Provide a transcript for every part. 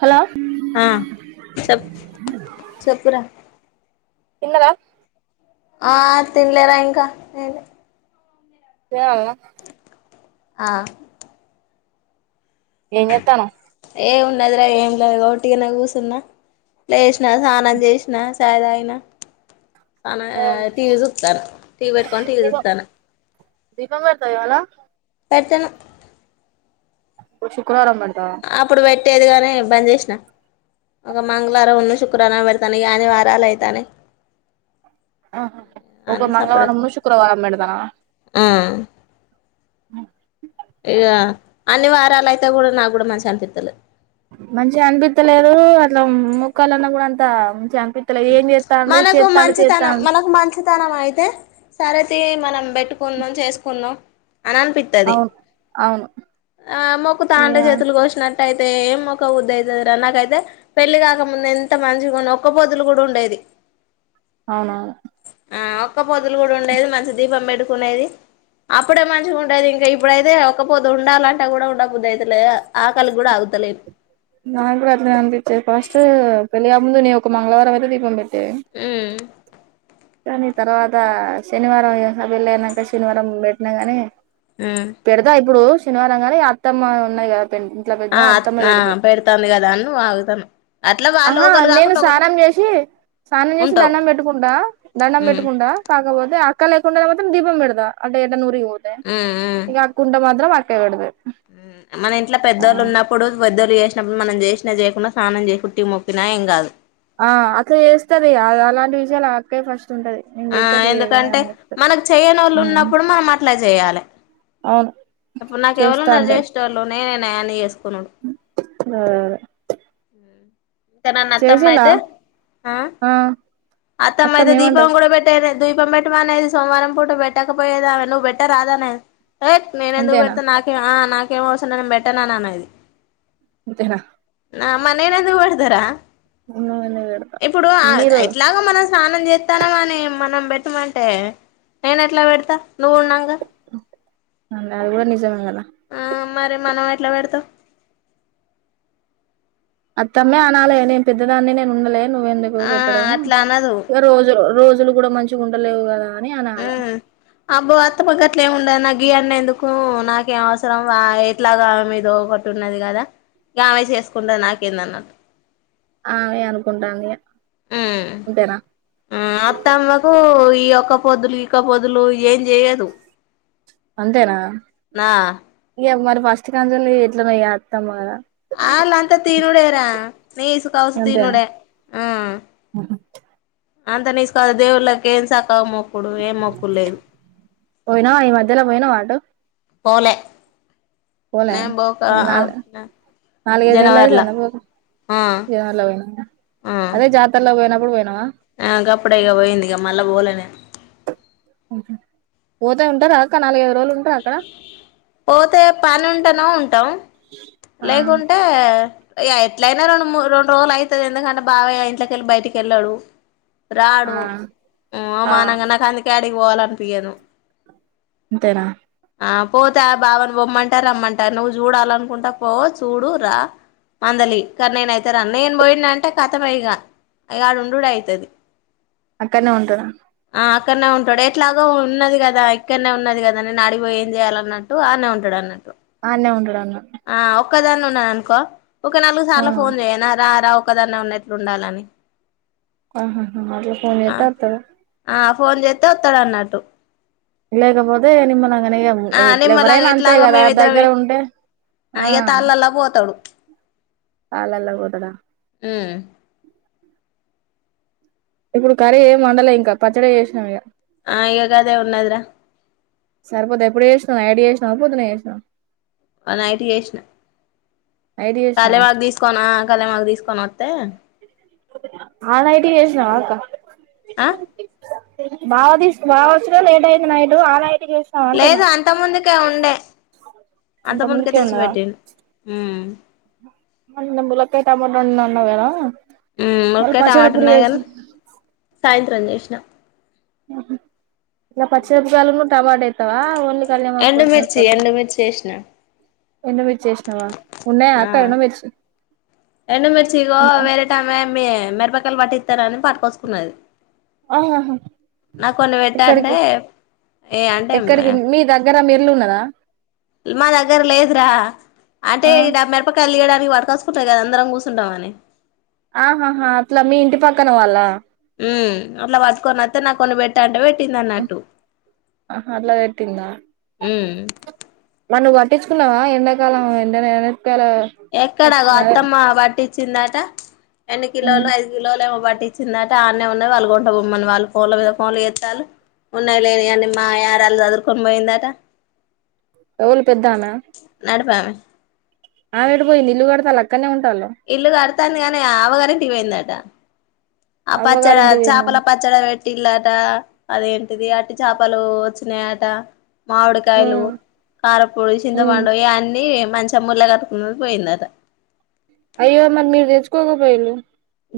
Hello ఆ చెప్ చెప్పురా తిన్నవ ఆ తినలేరా ఇంకా ఏలే తేవమ్మ ఆ ఏంజెత్తన్నావ్ ఏం ఉన్నదిరా ఏం లేదు గ ఒట్టిగనే కూసున్నా లేసినా స్నానం చేసిన చాయ్ తాగిన సానా ఏ టీ వి చూత్తన టీ వి పెట్టుకొని టీ వి దీపం చుత్తన దీపం బెడతావ్ ఇవాల పెట్టను ఒ శుక్రవారం పెడతావా ఆప్పుడు వెట్ ట్టేది గానీ బంద్ చేసిన ఒక మంగళవారం ఉన్న శుక్రవారం పెడతాను ఇగ అని వారాలైతన్నాయ్ ఆ హ ఒక మంగళవారంను శుక్రవారం పెడతన ఆ ఆ ఇగ అన్ని వారాలయితాయ్ గుడా నాకు కూడా మంచి అనిపిత్తలే మంచిగా అనిపిత్తలేదు అట్లా మొక్కలున్నా కూడా అంత మంచిగా అ మనకు మంచితనం మనకు మంచితనం అయితే సరే తీ మనం బెట్టుకుందం చేసుకున్నాం అని అనిపిత్తది అవును అవును ఆ మొక్కు తాంటే ఇగ చేతులు కోసినట్ ట్టయితే ఏం మొక్కబుద్దయితదిరా నాకైతే పెళ్లి కాక ముందు ఎంత మంచిగున్న ఒక్కపోద్ కూడా [unintelligible] ఉండేది అవునా ఆ ఒక్కపొద్దులు కూడా ఉండేది మంచి దీపం పెడు కునేది అప్పుడే మంచిగా ఉండేది ఇంకా ఇప్పుడైతే ఒకపొద్దు ఉండాలంటే కూడా ఉండ బుద్ది అయితలేదు ఆకలి కూడా ఆగుతలేదు నా కూడా అట్లనే అనిపిించేది ఫస్ట్ పెళ్లి కాకముందు నేను ఒక మంగళవారం దీపం పెడ్ టే ఉమ్ కానీ తర్వాత శనివారం [unintelligible] వెళ్ళేయినాక శనివారం పెట్టినా గాని ఉమ్ పెడదా ఇబ్బుడు సెనివారం గానీ అత్తమ్మ ఉన్నయిగా టన్ ఇంట్లో పెద్ద ఆ అత్తమ్మ ఆ పెడుతారు పెడుతాంది కదా అని నువ్వు ఆగుతానవ్ అట్లా వాళ్ళు ఆహా ఒకలు నేను కాకుండా ఒకలు స్నానం చేసి స్నానం చేసి ఉంటావ్ దండం పెట్టుకుంటా దండం మ్మ్ పెట్టుకుంటా కాకపో దే అక్క లేకుండనపోతే దీపం పెడతా అటే ఎటన్నా ఊరికి ఇంగ అక్కుంటే మాత్రం [inaudible] ఎవడు బె ఊ మనింట్లో పెద్దోళ్లున్నప్పుడు పెద్దోళ్ళు చే చం మనం జేసినా జేయకున్నా స్నానం జేసి కుట్టి మొక్కినా ఏం కాదు ఆ అట్లా చేస్తది అది అలాంటి విషయాలు ఆ అక్కే ఫస్ట్ ఉంటది నేను ఆ చేత్త తీ ఎందుకంటే అని చెప్తది మనకు ఉమ్ చెయ్యనోళ్ళున్నప్పుడు మనం అట్లా జేయాలె అవును ఇప్పు నాకు చేస్తా ఎవలున్నారు అంటది జేష్టోళ్లు నేనే యాని ఏస్ పలడు ఆ త్తనాన్న అత్తమ్మ అయితే ఆ అత్తమ్మ అయితే దీపం కూడా బెట్టేదె ద్వీపం పెట్టమనేది సోమవారం పూట పెట్టకపోయేది ఆమె నువ్వు బెట్ట రాదానే ఏయ్ నేనెందుకు అంతేనా పెడుత నాకే నా న ఏమో అసనన్ బెట్టనన్న నేను అంతేనా నా మనందు జరా ఉన్నవన్నీ పెడతా ఇప్పుడు మీరు ఎట్లాగా మన స్నానం చేత్తానవనె మనం పెట్టమంటే అ అది కూడా నిజమ ఆ మరి మనం ఎట్లా పెడతాం అత్తమ్మే అనాల న పెద్దదాే నేను ఉండలే నువ్వ ఎందుకు ఆ పెట్టడం అట్లా అనదు ఇ రోజు రోజు కూడా [unintelligible] మంచిగా ఉండలేవు కదా అని అనాలే అబ్బో అత్త గట్ల ఎం ఉండ గివన్ని ఎందుకు నాకేం అవసరం ఎట్లాగామె మీద ఒకటి ఉన్నది కదా ఇంక ఆమెే చేసుకుంటది నాకేందన్నట్టు అమెే అనుకుంటాంది ఇగ హ్మ్ అంతేనా అత్తమ్మకు ఈయ ఒక్క పొద్దులు ఇక పొద్దులు ఏం చెయ్యదు అంతేనా మ [unintelligible] మస్తతికాంజలు [unintelligible] ఎట్లనేఎంతం కదా అలా అంత తనుడేరా నీ నిసు కవస అంతేనా తనుడే హ్మ్ అంత నిస్కద దేవులకిే సా ఇక్కవ [unintelligible] మొకుడు ఏ మొక్కు లేదు పోయినా ఈ మధ్యలో పోయినవ అటు పోలేె పోలే నాలు నాలుగు ఐదు నెలలు జనవరిలా అయితండా పోక ఆ ఆ అదే జాతరలోనా పోయి ఇప్పుడు పోయినావా ఆ గాపుడేగా పోయింది ఇగ మళ్ళా పోలేనేను పోతేా ఉంటారా అక నాలుగు ఐ పోతే పని ఉంటానో ఉంటాం ఆ లేకుంటే ఎట్లయినా రెండు ము రెండు రోజులు అవుతుది ఎందుకంటే బాబయ్య ఇట్లకెళ్ళి బయటికి వెళ్ళాడు ఆ రాడు ఆ మానాంగా నాకుంది కడికి పోవల అప్పయను అంతేన ఆ పోతే ఆ బావని బమ్మంటారు రమ్మంటారు నువ్వు చూడాలనుకుంటా పో చూడు రా మందలి ఇ కానీ నేన అైతే రా నేను పోయిన అంటే కథంయగా అ ఆడు ఉండుడె అయితది అక్కడనే ఉంటడా ఆ అక్కడనే ఉంటాడు ఎట్లాగ ఉన్నది కదా ఇక్కడనే ఉన్నది కదా నేను అడిగిపోయి ఏం చేయాలన్నట్టు ఆనే ఉంటాడు అన్నట్టు ఆడానే ఉంటాడా ఆ ఓ ఒక్కదాన్నే ఉన్నా అనుకో ఒక నాలుగు సార్లు ఆ ఫోన్ చేయనా రా రా ఒక్కదన్న ఉన్నట్లు ఉండాలని ఆహా మలు ఫోన్ ఎతా ఆ ఫోన్ చేస్తే వస్తాడు అన్నట్టు లేకపోతే నిమ్ నా మన ఆ ఏవ్వ ఎట్ల నిమ్మలాగా ఎవ్వరైనా అంతే ఎట్లాగో కదా మేమిద్దరం దగ్గర ఉంటే ఆ ఇగ తాళ్ళలా పోతాడు రాళ్ళలో పోతడా ఉమ్ ఇప్పుడు కర్రీ ఏం వండలే ఇంకా పచ్చడి చేసినాం ఇగా ఆ ఇక్కడే ఉన్నదిరా సరిపోతే ఎప్పుడు చేసినాం నైట్ చేసినావ అ పొద్దున చేసినావ ఆ నైట్ చేశినా నైట్ చేసినవా కళమాగ్ తీసుకోనా కళమాగ్ తీసుకో కొనోతే ఆ నైటి వసినవా అక్క ఆ బావతీసు బావచ్చుడే లేట్ అయింది నైట్ ఆ నైట్ చేసినవా లేదు అంటున్నా అంత ముందుకే ఉండే అంత ముందుకే తెచ్చి పెట్టింది హ్మ్ ములకై తమం అన్నావుకదా మ్ మురకాయ టమాట ఉన్నాది కదు సాయంత్రం చేసి జ ముహు ఇంకా పచ్చిమేరపకాయలును టమాట ఎత్తవా ఓన్లీ కళ్యామకు ఎండుమిర్చి పచ్చమీరపకాయలు ఏ నా ఎండుమిర్చి చేసిన ఎండు మిర్చి ఎసినవ ఆ ఎండుమిర్చి ఇగో వేరే టీ మీ మెరపకాయలు పట్టి ఇస్తార అని పట్టుకొ ఉన్నది ఆహాహా పెట్టు ఇక్కడికి అంటే ఏ అంటే ఎక్కడికి మీ దగ్గర మీరు ఇల్లు ఉన్నదా మా దగ్గర లేదురా అంటే ఆ ఈడ మెరపకాయలు తీయడ పడకాసుకుంటాయి కద అందరం కూసుంటాం అని ఆహాహా అట్ల మీ ఇంటి పక్కన వాళ్ళ హు అట్ల పత్తుకొని వత్తె నా కొన్ని పెట్టంటే పెట్ మ్ ఆహా అట్ల పెట్టిందా ఉమ్ మరి నువ్వు పట్టించుకున్నావా ఎండాకాలం ఎండా ఎక్కడ అగొ అత్తమ్మ బట్టిచిందట ఎండు కిలోలు ఉమ్ ఐదు కిలోలు ఏమో బట్టి ఇచ్చిందట ఆడ్నే ఉన్నది వాళ్ళ గుంట బమ్మని వాళ్లు ఫోన్ల మీద ఫోన్లు చేత్తలు ఉన్నాయిలేని అన్ని మా యా రాలు చదురుకొని పోయిందట ఎవలు పెద్దామా నడిపామె ఆమె ఎటు పోయింది ఇల్లు కొడతాల అక్కనె ఉం ఇల్లు గారతంది గని ఆవగని టి వైందట ఆ పచ్చడ అవ్వగారింటికి చాపల పోయిందనా పచ్చడ వెట్టిలట అదిం అది అట్టి చేపలు వచ్చినయట మామిడికాయలు ఉమ్ కారపూడి ఉమ్ చింతపండు ఇయన్నీ మంచి అమొల్లె కాటున్నది పోయిందట అయ్యో మరి మీరు తెచ్చుకోకపోయిళ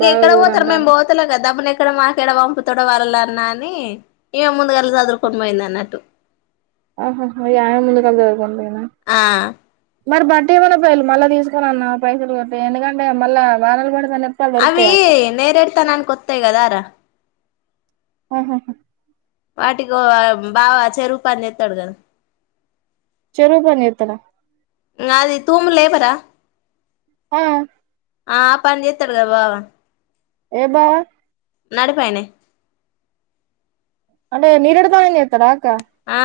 ఇ ఎక్కడ పోతారు మేం పోతలె కదాబ ఇక్కడ మాకెడ పంపుతడో వరలన్నా అనీ ఇగ ముందుగనె ఇల్లు సదురుకొని పోయిందన్నట్టు ఆహాహ యన ముందుగాల సరుదుకొని పొయ్న ఆ మరి బట్టి ఏమైనా పోయాలి మల్ల తీసుకోర అన్న పైసలు కట్టి ఎందుకంటె మల్ల వానలు పడి అవీ నేరేడుతనానికి ఒత్తయ్ గదార ఆహహ వాటికు బావా చెరువు పని చెత్తడు గదా చెరు పని చెత్తడ పరా ఆ ఆ పని చేస్తాడు కదా బావ ఏ బావ నడిపోయనే అంటే నీరిడు తానిని చెతార ఆ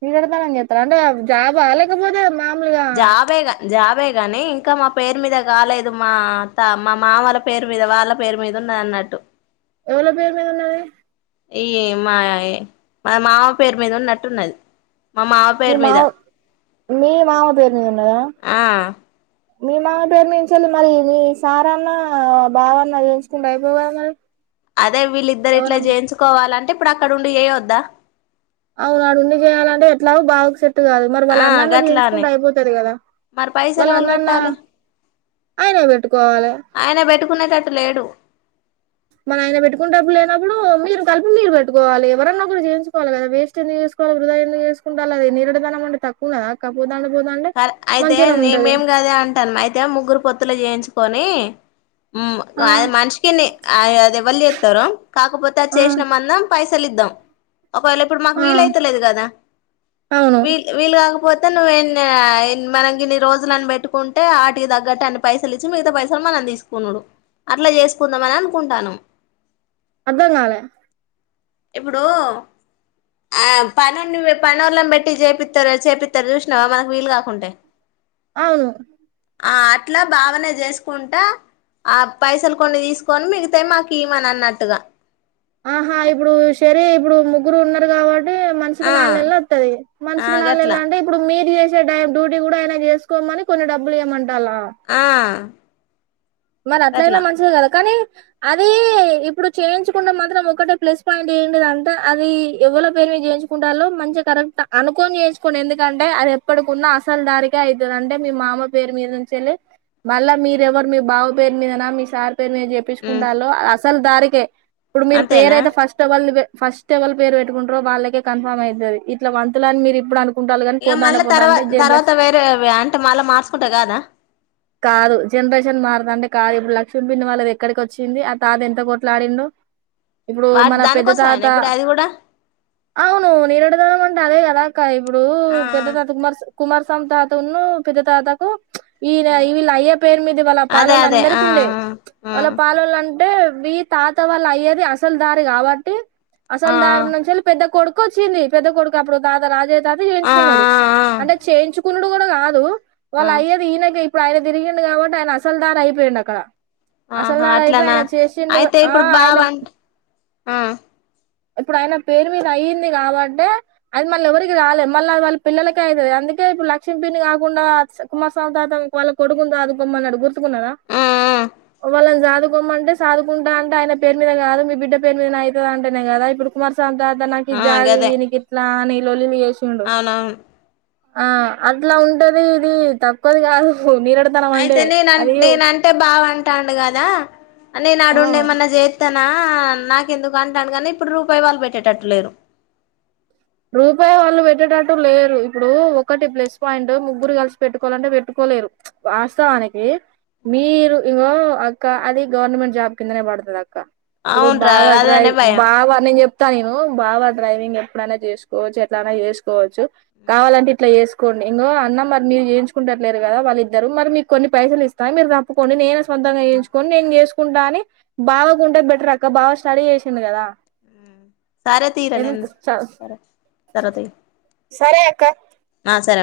[unintelligible] అంటే జాబ్ా లేకపోతే మామూలుగా జా బేగా జా బే కాని ఇంకా మా పేరు మీద కాలేదు మా త మా మామల పేరు మీద వాళ్ళ పేరు మీద ఉన్న అన్నట్టు ఎవల పేరు మీద ఉన్నాది ఈ మా మా మామ పేరు మీద ఉన్నట్టున్నది మా మావ మీ పేరు మీద మావ మీ మామ పే ఉన్నదా ఆ మీ మామ పేరు నుంచిళ్ళి మరి నీ సార అన్నా బావన్న చేేయించుకుంటే అయిపోయి కదా మరి అదే వీళ్ళిద్దరు ఇట్ల ఎవరన్నా జేయించుకోవాలంటే ఇప్పుడక్కడున్డి ఏయోద్దా అవునాడుండి జేయాలంటే ఎట్లాగో బాగు సెట్ త్తు గాదు మరి ఆ వాళ్ళన్నన్న గట్లానే జీయించుకుంటె అయిపోతాది గదా మరి పైసలు ఎవలు వాళ్ళన్నన్న పెట్టాలి ఆయనే వెట్టుకోవాలే ఆయన పెట్టుకునేటట్టు లేడు మనాయన పెట్టుకుంటప్పు లేనప్పుడు మీరు కలిపు మీరు పెట్టుకోవాలి ఎవరన్నా ఒకరు జేయించుకోవాలె గదా వేస్ట్ ఎందు జేసుగోవాల వృధా ఎందుకు జేసుకుంటాళ్ళు అది నీరెడిధనం ఉండి తక్కువ కద కాపోతే దాం [unintelligible] అయితే నేమేం గదే అంటాను అయితే ముగ్గురు పొత్తులో జేయించుకొని మ్మ్ ఆ ఆద్ మనిషికిన్ని ఆయ్ అదెవ్వళ్ళు జేత్తారు కాకపోతే అది ఆ చేసిన మందం పైసలిద్దాం ఒకవేళ ఇప్పుడు మాకు ఆ వీలయితలేదు కదా అవును వీ వీలు కాకపోత్ త నువ్వే న్ ఆయన్ మనం గిన్ని రోజులన్ బెట్టుకుంటే ఆటికి తగ్గట్టు అన్ని పైసలిచ్చి మిగతా పైసలు మనం తీసుకునుడు అట్లా చేసుకుందాం అని అనుకుంటాన్నాం. అర్ధం గాల ఇప్పుడు ఆ పనోన్ని వే పనోళ్ళలన్ బెట్టి జేపిత్తారు చేపిత్తరు చూసినావా మనకు వీలు గాకుంటే అవును ఆ అట్లా బావనే చేసుకుంటా ఆ పైసలు కొన్ని తీసుకొని మిగితా మాకీయమని అన్నన్నట్టుగా ఆహా ఇప్పుడు సరే ఇప్పుడు ముగ్గురు ఉన్నారు కావడ్ టే మన్షికి ఆ నాల్ నాల్ నెల్లొత్తది ఆ మన్షికీ నాల్ గట్లా నెల్లంటే ఇప్పుడు మీర్ జేస్ జే డయబ్ డ్యూటీ గుడా ఆయన జేస్కోమని కొన్ని డబ్బులు ఇయమన్ ఆ మరట్లయినా గట్లా మంచిదే కదా కనీ అది ఇప్పుడు చేయించుకుంటే మాత్రం ఒకటే ప్లస్ పాయింట్ ఏంటిదంట అది ఎవల పేరు మీద జేయించుకుంటాళ్ళు మంచిగా కరెక్ట్ అనుకోని జేయించుకోని ఎందుకంటే అదెప్పడికున్నా అసల్ దానికే ఐతది అంటే మీ మామ పేరు మీద నుంచెల్లి మళ్ళా మీరెవరు మీ బావ పేరు మీదనా మీ సార్ పేర్ మీద ఉమ్ జెప్పిచుకుంటాల్లో ఆస్ తల్ దారికే ఇప్పుడు మీర్ అంతేనా పేరయితే ఫస్టవళ్ళవే ఫస్ట్ ఎవల్ పేరు పెట్టుకుంటరో వాళ్ళకే కన్ఫర్మ్ అయితాది ఇట్లా వంతులని మీరీప్పుడు అను ఇగ మళ్ళీ తర్వా తర్వాత వేరే అంటే మళ్ళా మార్సుకుంటే కాదా అదిప్పుడు లక్ష్యం పిన్ని వాళ్ళదెక్కడికొచ్చింది ఆ తాత ఎంత కోట్లాడిండు ఇప్పుడు వా మన పెద్ద తాత దానికోసమేనా ఇప్పుడు అది కూడా అవును నీరుడుదనం అంటే అదే గదా క ఇప్పుడు ఆ పెద్ద తాత కుమార్స్ కుమార్స్ సంతాతున్ను పెద్దతాతకు ఈ రై వీలయ్య పేరు మీద వాళ్ళ అదే పాలోలన్ అదే ఆ దరకుండే ఆ వాళ్ళ పాలొలన్ అంటే మీ తాత వాళ్ళ అయ్యది అసలు దారి కాబట్టి ఆ ఆ అసలు దారునున్చల్ పెద్ద కొడుక్ కొచ్చింది పెద్ద కొడుకు అప్పుడు తాత రాజే తాతే ఆ ఆ జేయించుకున్నాడు అంటే చేయించు కునుడు కూడా కాదు ఆ వాళ్ళ అయ్యది ఈనగి ఇప్పుడాయన తిరిగిండు కాబట్టి ఆయన అసలుదారి ఐ వెనాక్కడ ఆహా అట్లానా అయితే ఆ ఇప్పుడు ఆయన బావంట్ ఆ ఇప్పుడు ఆయన పేరు మీద అయ్యింది కాబట్టే అది మళ్ళీ ఎవరికి రాలేదు మళ్ళా వాళ్ళ పిల్లలకే అయితది అందుకే ఇప్పుడు లక్ష్యం పిన్ని కాకుండా కుమారస్వామి తాత వాళ్ళ కొడుకును సాధు పోమ్మన్నాడు గుర్తుకున్నాడా ఆ వాళ్ళని సాదుకోమంటే సాదుకుంటా అంటే ఆయన పేరు మీద కాదు మీ బిడ్డ పేరు మీద ఐతాది అంటేనే కాదా ఇప్పుడు కుమార్ దాని తర్వాత నాకు ఈ ఆ జాగ గదే ఇయి నీకిట్లా అని లోలిమి చే అవునవును ఆ అట్లా ఉంటాది ఇది తక్కువది కాదు నిరేడతనం అంటే అదయో బావ అంటానుడు కదా అనే ఆ నాడుండే ఏమన్నా చేతా నా నాకేందుకు అంటాండు కానీ ఇప్పుడు రూపాయి వాళ్ళు పెట్టేటట్టు లేరు రూపాయి వాళ్ళు పెట్టేటట్టు లేరు ఇప్పుడు ఒకటి ప్లస్ పాయింటు ముగ్గురు కలిసి పెట్టుకోవాలంటే పెట్టుకోలేరు వాస్తవానికి మీరు ఇంగో అక్క అది గవర్నమెంట్ జాబ్ కిందనే పడతది అక్క ఇప్పుడు అవునురా బావ అదనే డ్రైవ్ భయం బావ నేంచేప్ తగిన బావ డ్రైవింగ్ ఎప్ మేనేట్ చేసుకోవచ్చు ఎట్లాన చేసుకోవచ్చు కావాలంటే ఇట్లా చేసు కోండి ఇంగో అన్న మరి చేయించుకుంటున్నారు కద వాళ్ళ ఇద్దరు మరి మీకు కొన్ని పైసలు ఇస్తాయి మీరు తప్పుకోండి నేను సొంతంగా చేంచుకని నేను చేసు కుంటా అని బాగాకుంటే బెటర్ అక్క బాగా స్టడీ చేసింది కదా సరే తీరా ఎన్ నేను స తరవాతి సరే అక్క ఆ సర